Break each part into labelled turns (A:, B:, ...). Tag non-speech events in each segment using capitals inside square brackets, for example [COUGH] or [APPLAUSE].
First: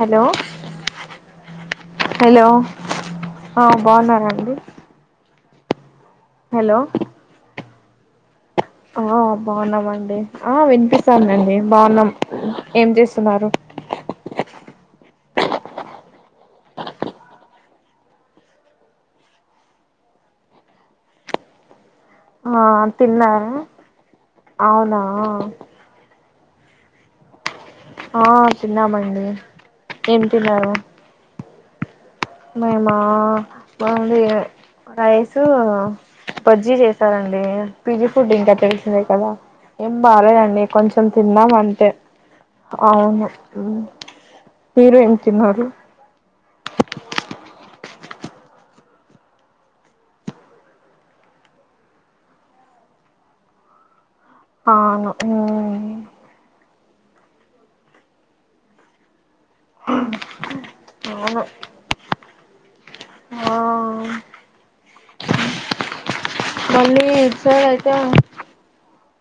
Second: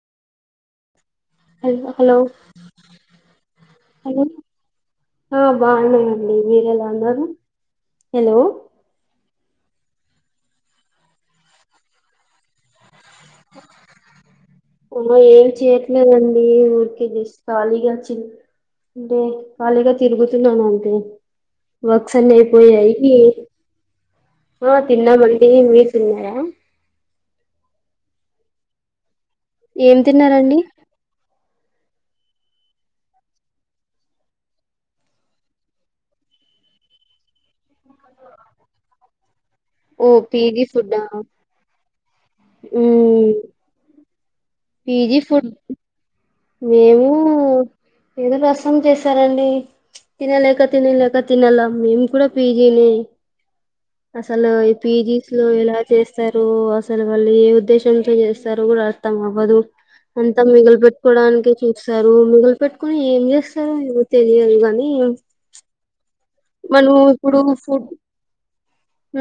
A: Hello hello ఆ
B: hello
A: బాగున్నారాండి
B: ఆ బాగు వరలా అందారు హలో
A: ఆ బాగున్నా అండి ఆ వినిపిస్తానండి బాగున్నాం ఏం చేస్తున్నారు
B: ఏం చేయట్లేదండి ఊరికే ఖాళీగా అంటే ఖాళీగా తిరుగుతున్నాను అంటే ఒకసన్న
A: ఆ
B: అయిపోయి అయి
A: తిన్నారా అవునా
B: తిన్నా మ మీ తన్నారా
A: ఆ చిన్నమండి
B: ఏం తిన్నారండి
A: మేమా మీ రైస్ బజ్జీ చేసారంండి పిజీ ఫుడ్ ఇంకా తెలిసిందే కదా ఏం
B: ఓ
A: బాలేదండి
B: పీజీ ఫుడ్డా
A: కొంచెం తిన్నామ అంటే అవును
B: మ్మ్
A: హీరో ఏం
B: పీజీ ఫుడ్
A: తిన్నారు
B: మేము ఏదో ప్రసం చేసారంండి తినలేక తినలేక తినాల మేము కూడా పీజీని అసలు ఈ
A: అవును
B: పీజీస్ లో ఎలా చేస్తారు అసలు అసలు వాళ్ళు ఏ ఉద్దేశంతో చేస్తారుో కూడా అర్థం అవ్వదు అంతా మిగిలి పెట్ పొన్
A: అవును
B: క చస మిగులు పెట్టుకుని ఏం
A: ఆ
B: చేస్తారు ఏో తెలియదు కాగానీ మన
A: తీర్ స అయితే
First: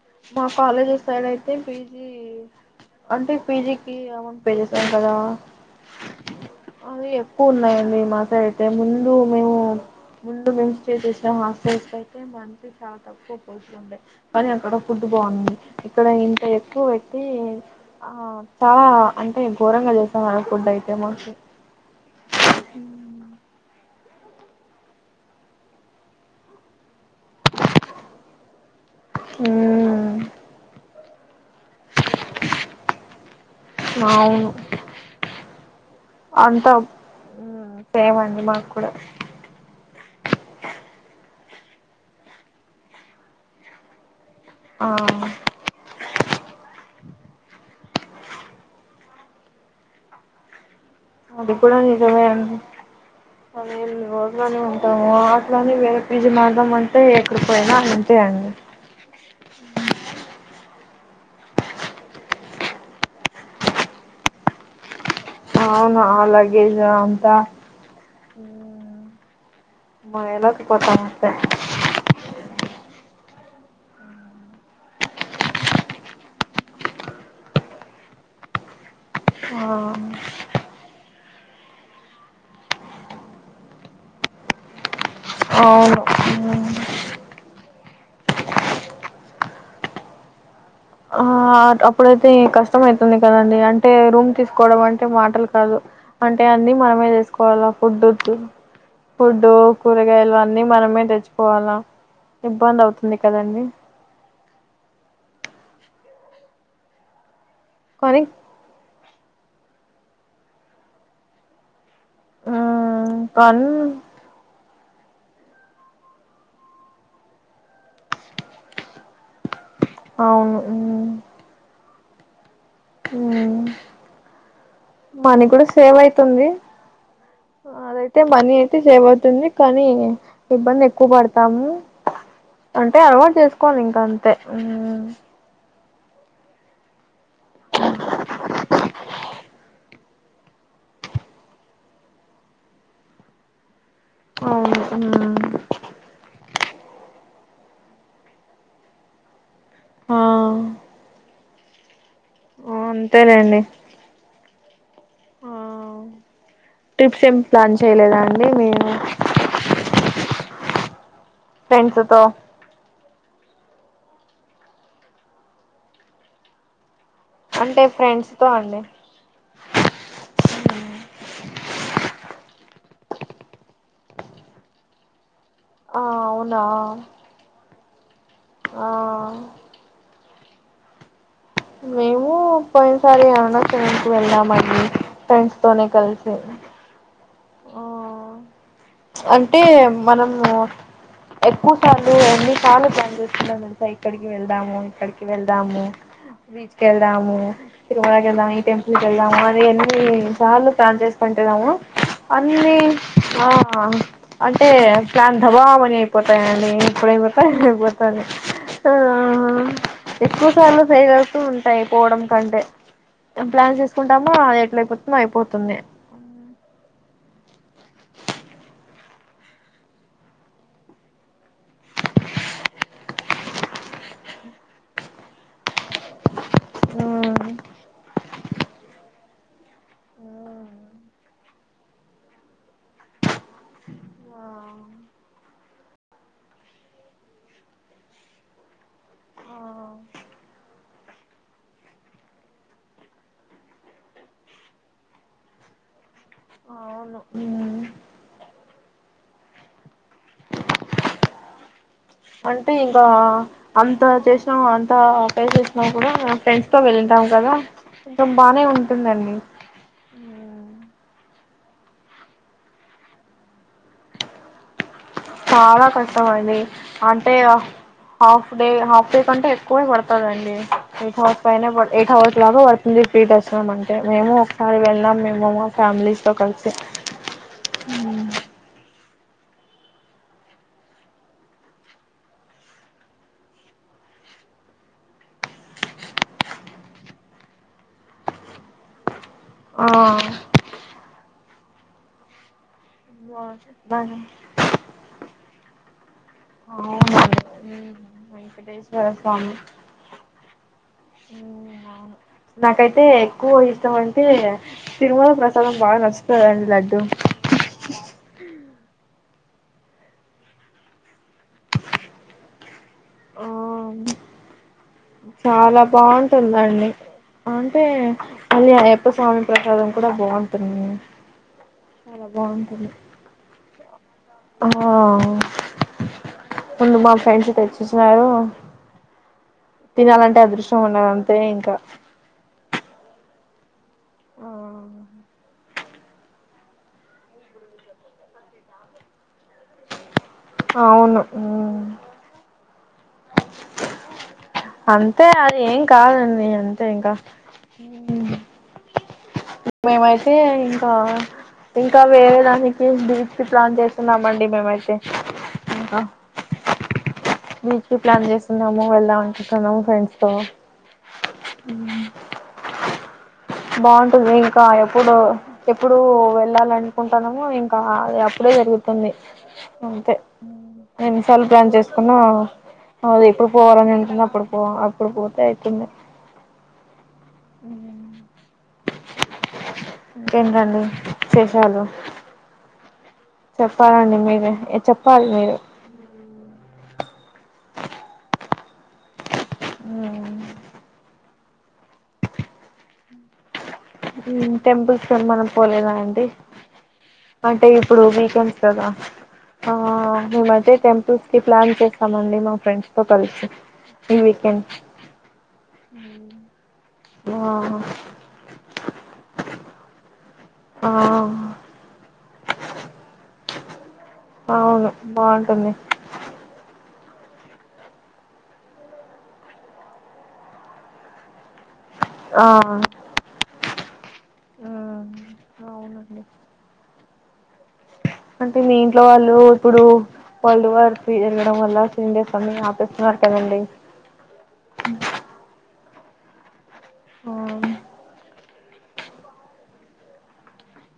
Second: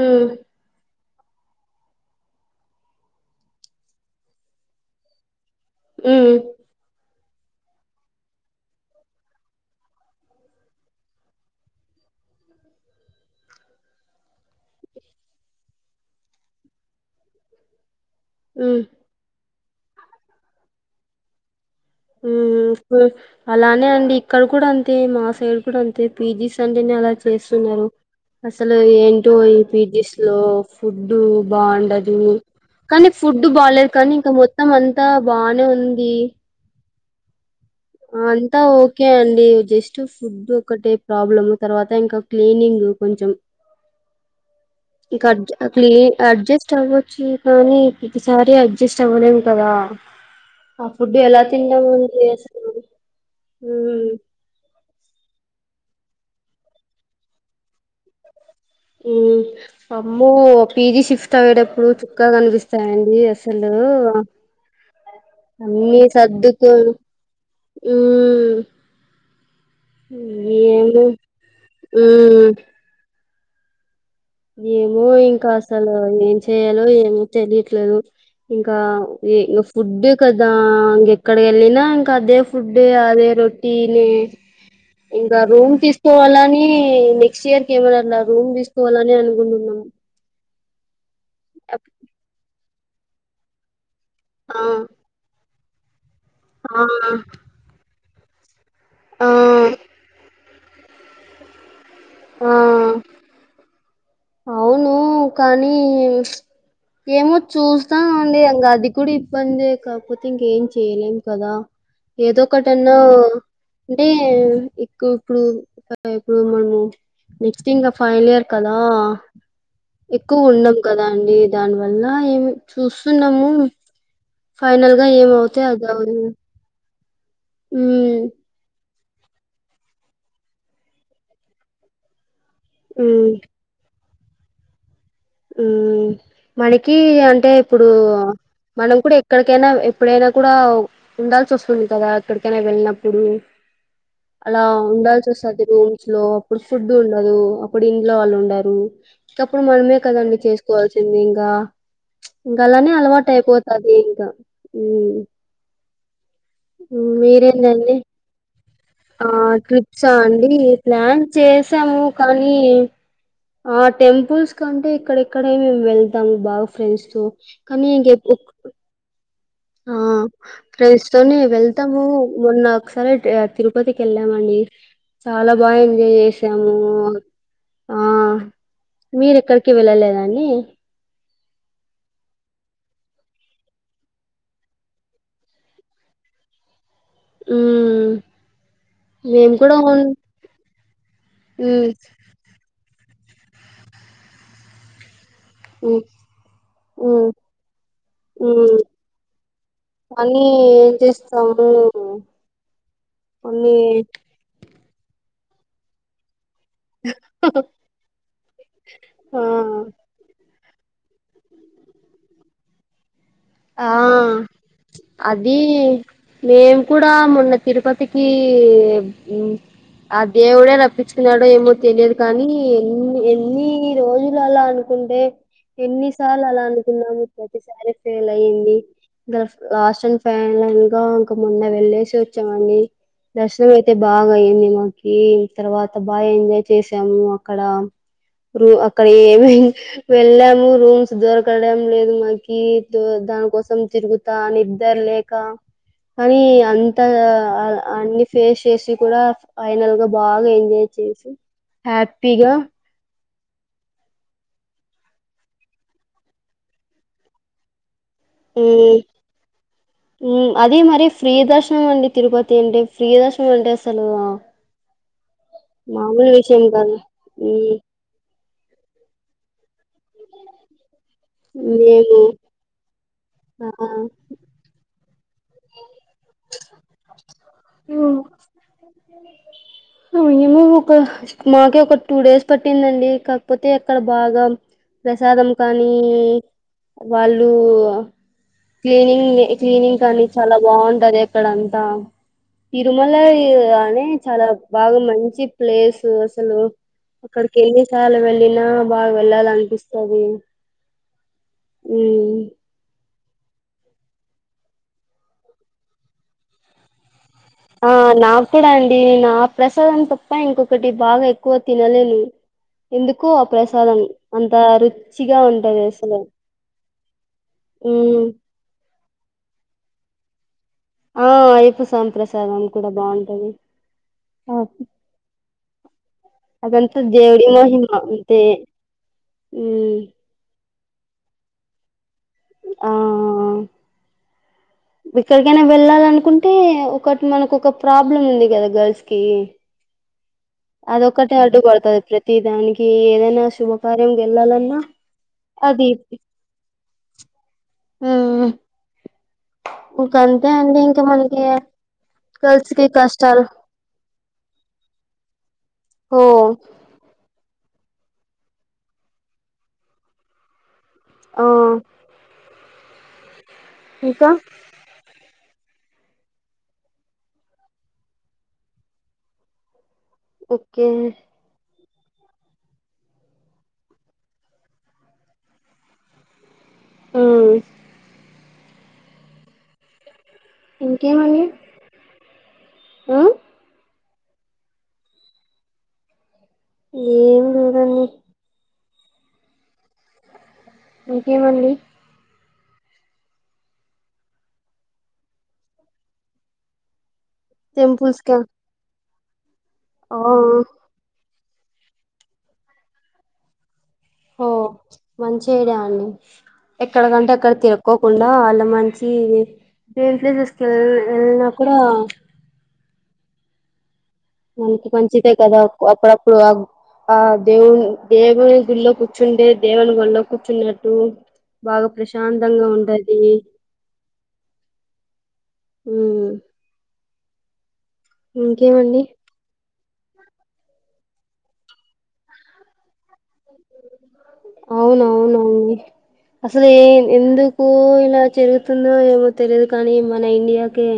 B: ఉమ్
A: నా కాలేజ్ సైడ్ అయితే పి పీ అంటే పీజీకిి అమౌంట్ పే చేసాం కదా
B: ఆ
A: తక్కువ ఉన్నాయండి మా సైడ్ ఐతే ముందు మేము ముందు మేము స్టే చేసిన హాస్టల్స్కి అయితే మంచి చాలా తక్కువ పోత ఉండే కానీ అక్కడ ఫుట్బాంది ఇక్కడ ఇంత ఎక్కువ పెట్టి ఆ
B: ఉమ్
A: చాలా అంటే ఘోరంగా చేస్తా మ ఫుడ్ అయితే మాకు
B: ఊమ్ అ అలానే అండి ఇక్కడ కూడా అంతే మా సైడ్ కూడా అంతే పీజీ సండేనే అలా చేస్తున్నారు ఫస్ ఆ ఏంటో ఎ పిజ్ జూసిన ఓ ఫు ఫుడ్ బాగుండదు కానీ ఫుడ్ బాాలలేదు కానీ ఇంకా మొత్తం అంతా బాగానే
A: అంటా
B: అంతా ఓకే అండి జస్ట్ ఫుడ్ ఒకటే ప్రాబ్లమ్ తర్వాత ఇంకా క్లీనింగ్ కొంచెం ఇజ
A: ఆ
B: క్లీన్ అడ్జస్ట్ అ కానీసారి అడ్జస్ట్ అవ్వలేం కదా ఆ ఫుడ్ ఎలా తిన్నాము ఉడి
A: అద ఓట్లనే ఉంటాము అట్లానే వే విజమాదం అంటే ఎక్కడి పోయినా అంతే అండి
B: ఉ అమ్మ పీజి షిఫ్ట్ అయ్యేటప్పుడు చుక్కాగా కనిపిస్తాయండి అసలు
A: అవును
B: అమ్మీ
A: ఆ
B: సదుకు
A: లగేజ్ అంతా ఎలాకపోతాం
B: ఏను
A: అంతే
B: ఏమో ఇంకా అసలు ఏం చెయయాలో ఏమో తెలియట్లేదు ఇంకా ఇ ఇ
A: ఆ
B: ఫుడ్ కది రా ఇంక ఎక్కడికి వెళ్ళిన ఇంకా అదే ఫుడ్ అదే రొటీని ఇంకా రూమ్
A: అవును
B: తీసుకోవాలని నెక్స్ట్ ఇయర్మ రూమ్ తీస్తూ అల రే అనుకుంటున్నాం
A: అప్పుడేతే క ష్ట అవుతుంది కదండి అంటే రూమ్
B: ఆ
A: తీసుకోవడం అంటే మాటలు అ అంటే అన్నీ
B: ఆ
A: మనమే చేసుకోవాలి ఫుడ్ ఇ
B: ఆ
A: ఫుడ్డు కూరగాయల్వ అన్నీ మనమే తెచ్చిపోవాలా
B: ఆ
A: ఇబ్బంది
B: ఆ.
A: అవుతుంది కదండి
B: అవును కానీ ఏమ చూస్తాం
A: కానీ
B: అండి ఇకా అది కూడా ఇబ్బందే కాకపోతే ఇంకేం చేయలేం కదా ఏదో ఒకటన్నా
A: ఉమ్ కానీ
B: అంటే ఇ ఇప్పుడు ఇప్పుడు మనము నెక్స్ట్ ఇంకా ఫైనల్ ఇయర్ కదా ఎక్కువ
A: అవును
B: ఉన్నాం కదా
A: ఉమ్
B: అండి దానివల్ల అలా ఏమి చూస్తున్నాము
A: ఉమ్
B: ఫైనల్ గా
A: మనీ
B: ఏమవుతే
A: కూడా
B: అది
A: సేవ్
B: అదు
A: అయితుంది అదైతే మనీ అయితే సేవ అవుతుంది కానీ ఇబ్బంది ఎక్కువ పడతాము అంటే
B: ఉమ్
A: అలవాటు చేసుకోవాలి ఇంకా అంత త
B: ఉ మనకి అంటే ఇప్పుడు మనం కూడా ఎక్కడికైనా ఎప్పుడైనా కూడా ఉండాల్సి వస్తుంది కదా ఎక్కడికైనా వెళ్ళినప్పుడు అలా
A: అవును
B: ఉండాల్సి
A: ఉమ్
B: వస్తుంది రూమ్స్ లో అప్పుడు ఫుడ్ ఉండదు అప్పుడు ఇంట్లో వాళ్ళు ఉండరు ఇకప్పుడు మన
A: ఆ
B: కదండి చేసుకోవాల్సింది ఇంకా ఇంకా అలానే అలవాటు
A: అంతేలేండి
B: అయిపోతుది ఇంకా
A: ఆ ట్రిప్స్ ఏం ప్లాన్
B: మీరేంటండి
A: చేయలేదా అండి మీ
B: ఆ ట్రిప్సా అండి ప్లాన్
A: ఫ్రెండ్స్
B: చేసాము
A: తో
B: కానీ ఆ టెంపుల్స్ కంటే ఇక్కడెక్కడ మేము వెళ్తాం బాగా ఫ్రెండ్స్
A: అంటే
B: కనీ
A: ఫ్రెండ్స్ తో అండి
B: ఆ క్రైస్తతోనే వెల్ మ మొన్న ఒకసాల తిరుపతికి వెళ్ళం అడి చాలా బాగా
A: ఆ
B: ఎంజాయ్
A: అవునా
B: చేసాము ఆ
A: ఆ
B: మీరెక్కడికి వెళ్ళలేదాన్ని
A: మేము పోయినసారి అరుణసకి వెళ్ళాం అది ఫ్రెండ్స్ తోనే కలిసి
B: ఆ
A: అంటే మనము ఎక్కువ
B: మ్మ్
A: సార్లు ఎన్ని సార్లు ప్లాన్ ఇక్కడికి వెళ్దాము ఇక్కడికి వెళ్దాము
B: మ్మ్
A: బీచ్ క
B: మ్మ్
A: వెళ్దాము తిరుమర వెదాము
B: మ్మ్
A: టెంపుల్ వెళ్దాము అ అన్ని
B: కానీ
A: సార్లు
B: ఏం
A: ప్లాన్
B: చేస్తాము
A: చేసుకుంటాము అన్ని
B: కొన్ని
A: అంటే ప్లాన్ హవా మనయిపోతా న ఇప్పుడుంపోతా పోతా
B: ఆ
A: ఎక్కువ చాలా సేగలుస్తూ ఉంటాయి పోవడం కంటే ప్లాన్
B: ఆ
A: చేసుకుంటామా అది ఎట్ల అయిపోతుందో
B: అది
A: అయిపోతుంది
B: మేం కూడా మొన్న తిరుపతికి ఆ దేవుడే రప్పించుకున్నాడో ఏమో తెలియదు కానీ ఎన్ని ఎన్ని రోజులు అలా అనుకుంటే ఎన్నిసార్లు అలా అనుకున్నాము ప్రతిసారి ఫెయిల్ అయింది ఇం లాస్ట్ అండ్ ఫైనల్ గా ఇంకా మొన్న వెళ్ళేసి వచ్చామండి దర్శనం అయితే బాగా అయ్యంది మాకి
A: అవును
B: తర్వాత బాగా ఎంజాయ్ చేసాము అక్కడ రూ అక్కడ ఏమి వెళ్ళాము రూమ్స్ దొరకడం లేదు మాకి దాని కోసం తిరుగుతా నిద్దరు లేక కానీ అంతా అన్ని ఫేస్ చేసి కూడా ఫైనల్ గా బాగా ఎంజాయ్ చేసి హ్యాపీ
A: అంటే ఇంకా అంత చేసినాం అంత పే చేసినా కూడా ఫ్రెండ్స్ తో వెళంటాం కదా ఇంకా బానే ఉంటుందండి
B: అదే మరి ఫ్రీ దర్శనం అండి తిరుపతి అంటే ఫ్రీదర్శనం అంటే అసలు
A: చాలా కష్టం
B: మామూలు
A: అండి
B: విషయం కాదు
A: అంటే
B: మ్మ్
A: హఫ్ డే హాఫ్ డేఅంటే ఎక్కువ పడుతదండి ఎయిట్ హవర్స్ పైనే ఎయిట్
B: మేము
A: హవర్స్ లాగా పడుతుంది ఫ్రీ దర్ అంటే మేము ఒకసారి వెళ్ళి మేం మేము ఫ్యామలీతో కలిసి
B: అవ ఏమో ఒక మాకే ఒక టూ డేస్ పట్టిందండి కాకపోతే అక్కడ బాగా ప్రసాదం కానీ వాళ్ళు క్లీనింగ్
A: ఆ
B: క్లీనింగ్ కాని బాంటది ఎక్కడంతా తిరుమల అనే
A: అవునండి
B: చాలా బాగా మంచ చి ప్లేస్ అసలు అక్కడికి ఎన్ని సార్లు వెళ్ళినా
A: వెంకటేశ్వర
B: బాగా వెళ్ళాల
A: స్వామి
B: అనిపిస్తాది
A: నాకైతే ఎక్కువ ఇష్టం అ తే తిరుమల ప్రసాదం బాగ నచ్చుతది అండి లడ్డు
B: ఆ నాక్కూడా అండి ఆ ప్రసాదం తప్ప ఇంకొకటి బాగా ఎక్కువ తినలేను ఎందుకో ఆ ప్రసాదం అంత రు
A: చాలా బాగుంటుందండి అంటే
B: ఉమ్
A: మళ్ళీ అయ్యప్ప స్వామి ప్రసాదం కూడా బాం
B: ఆ అయ్యప్ప సామీ ప్రసాదం కూడా
A: బాగుంటుంది
B: బాంటది
A: ఆ ముందు
B: అదంతా
A: మా
B: దేవుడి
A: ఫ్రెండ్స్
B: మహిమ
A: తెచ్చిచ్చినారు
B: అంతే మ్మ్
A: తినాలంటే అదృష్టం ఉండాల టే ఇంకా
B: ఆ ఆ ఆ
A: ఆ
B: వేక్కడికైనా వెళ్ళాలనుకుంటే ఒకటి మనకు ఒక ప్రాబ్లం ఉంది కదా గర్ల్స్ కి
A: అవును
B: అదొక్కటే అడ్డు పడుపడతాది ప్రతి దానికి ఏదైనా [UNINTELLIGIBLE] శుభకార్యం గెల్లలన్నా
A: అంతే ఏం
B: అది ఇది
A: కాదండి అంతే ఇంకా
B: ఇంక
A: మేమైతే
B: అంతే అండి
A: ఇంకా
B: మనకి
A: ఇంకా వేరే
B: గర్ల్స్
A: దానికి
B: కి
A: బీచ్కి
B: కష్టాలు
A: ప్లాన్ చేస్తున్నామండి. మేమైతే ఇంకా
B: ఓ
A: బీచ్కి ప్లాన్ చేస్తున్నాము వెళ్దాం అనుకుంటున్నాము ఫ్రెండ్స్ తో
B: ఆ
A: బావుంటాది ఇంకా ఎప్పుడు ఎప్పుడు వెళ్ళాల్ అనుకుంటానమో ఇంకా అది అప్పుడే జరుగుతుంది.
B: ఓకే
A: ఎన్ని సార్లు ప్లాన్ చెస్ నా అ ఎప్పుడు పోవాలని ఉంటుంది అప్పుడు పోవ అప్పుడు పోతే అయితుండే
B: మ్మ్
A: ఉ ఇంకేంటండి
B: ఇంకేమండి
A: విశేషాలు
B: మ్మ్
A: చెప్పాలండి మీరు చెప్పాలి మీరే
B: ఏం లేదండి ఇంకే మండి
A: టెంపుల్స్ కి ఏ మన్న పోలేలా అండి అంటే ఇప్పుడు
B: టెంపుల్స్ క
A: వీకెండ్స్ కదా ఆ మేమైతే టెంపుల్స్ కి ప్లాన్ చేస్తామండి మా ఫ్రెండ్స్ తో కలిసి ఈ
B: హొ
A: వీకెండ్
B: మంచి ఐడియా అండి ఎక్కడకంటే అక్కడికి
A: ఆ
B: తిరుక్కో కుండా ఆళ్ళ మంచి ప్లేసెస్ ల్
A: ఆ
B: ఎళ్నా కూడా మనకి
A: అవును
B: మంచిదే కదా
A: బాగుంటుంది
B: అప్పుడప్పుడు ఆ ఆ దేవు దేవుని గుల్లో కూర్చుండే దేవుని వోల్లో కూర్చున్నట్టు బాగా
A: ఆ
B: ప్రశాంతంగా ఉంటది
A: ఉమ్ అవునండి
B: హ్
A: అంటే మీ ఇంట్లో వాళ్ళు ఇప్పుడు వరల్డ్ వార్ రు జరగడం వల్ల ముందే అన్నీ ఆపేస్తున్నారు. కదండి
B: అవునవును అండి సలె
A: ఆ
B: ఎందుకు ఇలా జరుగుతుందో ఏమో తెలియదు కానీ మన ఇండియాకే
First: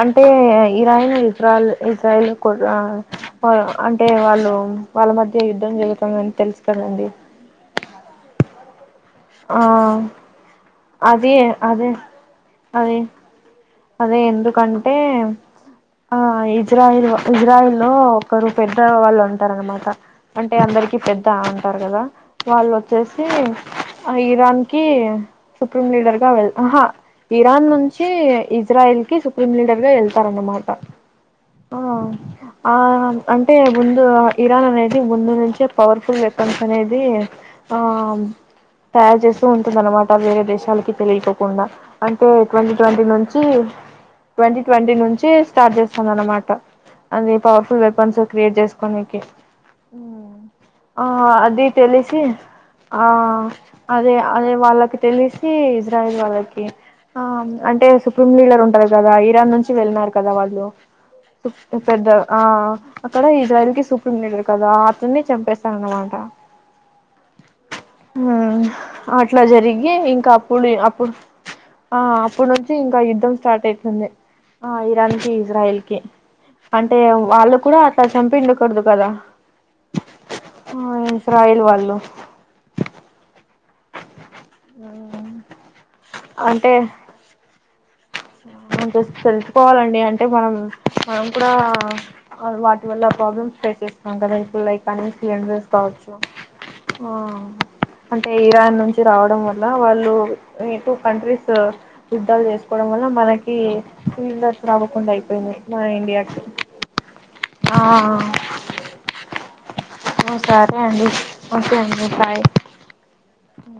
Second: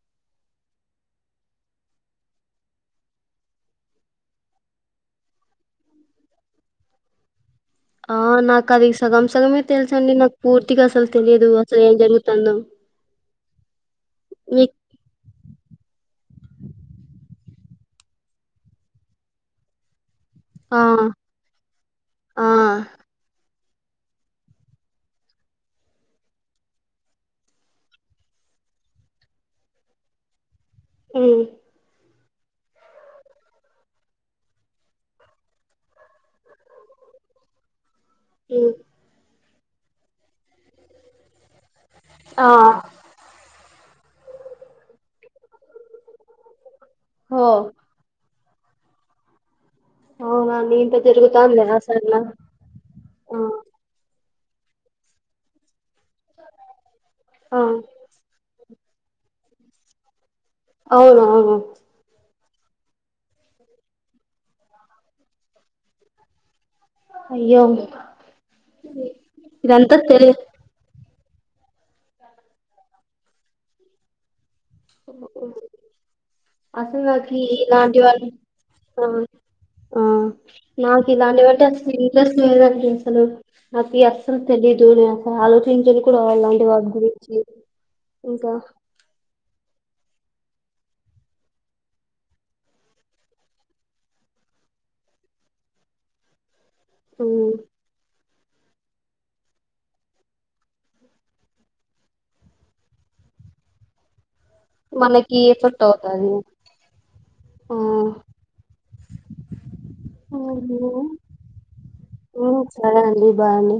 A: అంటే ఇరాయిన్ ఇజ్రాల్ ఇజ్రాయిల్ కూడా అంటే వాళ్ళు వాళ్ళ మధ్య యుద్ధం జరుగుతంది అని తెలుసు కదండి.
B: ఆ నాకు అది ఇస్త సగం సగమే
A: ఆ
B: తెలుసు అండి నాకు పూర్తిగా అసలు
A: అదే
B: తెలియదు అసలు
A: అదే
B: ఏం జరుగుతుందో
A: అదే అదే
B: మీకు
A: ఎందుకంటే ఆ ఇజ్రాయిల్ ఇజ్రాయిల్ లో ఒకరు పెద్ద వాళ్ళు ఉంటారన్న మాట అంటే
B: ఆ
A: అందరికి పెద్ద అంటారు కదా
B: ఆ
A: వాళ్ళు వో చ్చేసి ఇరాన్ కి సుప్రీం లీడర్ గా వెల్ ఆహా ఇరాన్ నుంచి ఇజ్ జ్రాయిల్ కి ఈ సుప్రీమ్ లీడర్ గా వెళ్తారు అన్నమా ట
B: ఉమ్
A: ఆ ఆ అంటే ముందు ఇరాన్ అనేది ముందు నుంచే పవర్ ఫుల్ వెపన్స్ అనేది ఆ
B: ఉమ్
A: తయారు చేసే స్తూ ఉంటుంద అనమాట వేరే దేశాలకి తెలియకోకుండా అంటే
B: ఆ
A: ట్వంటీ ట్వంటీ నుంచి ట్వంటీ ట్వంటీ నుంచి స్టార్ట్ చేస్తాంది అనమాట అది
B: ఓ
A: పవర్ఫుల్ వెపన్స్ క్రియేట్ చేసుకోనేకి
B: అవునండి ఇంత
A: ఆ
B: జరుగుతాందా
A: అది
B: అసలు
A: తెలిసి ఆ అదే అనే వాళ్ళకి తెలిసి వాళ్ళకి ఆ అంటే లీడర్ ఉంటారు కదా ఇరాన్ నుంచి వెళ్ళినారు కదా వా లు
B: అవును అవును
A: పెద్ద ఆ అక్కడ ఇజ్రాయిల్ కి సూప్రీమ్ లీడర్ కదా అతన్ని చంపేసారన్నమాట
B: అయ్యో
A: హ్మ్ అట్లా జరిగి
B: ఇదంతా తెలి
A: ఇంకా అప్పుడు అప్పుడు ఆ అప్పుడు నుంచి యుద్ధం స్టార్ట్ అయితుంది ఆ ఇరాన్ కి ఇజ్రాయిల్ కి అంటే
B: అసలు నాకు
A: వాళ్ళు కూడా
B: ఇలాంటి
A: అట్లా
B: వాళ్ళు
A: చంపిండకూడదు
B: ఆ
A: కదా
B: ఆ
A: ఆ
B: నాకు
A: ఇజ్రాయిల్
B: ఇలాంటివంటే
A: వాళ్ళు
B: నాకి అస్సలు తెలీదు నేను అసలు ఆలోచించను కూడా అలాంటి వాటి గురించి ఇంకా
A: జస్ తెలుసుకోవాలం డి అంటే మనం మనం కూడా వాటి వల్ల ప్రాబ్లమ్స్ ఫేస్ చేస్తున్నాం కదా ఇప్పుడు లైక్ కానీ సిలిండర్స్ కావచ్చు ఆ
B: ఉమ్
A: అంటే ఇరాన్ నుంచి రావడం వల్ల వాళ్ళు ఈ టూ కంట్రీస్ యుద్ధాలు చేసుకోవడం వల్ల మనకి రవ్వకుండా
B: మనకి
A: అయిపోయింది
B: ఎఫెక్ట్
A: మన
B: అవుతది
A: ఇండియాకి
B: ఆ
A: అ
B: ఉహు.
A: సరే అండి ఓకే అండి బాయ్
B: ఉమ్ సరే అండి బాయ్ అండి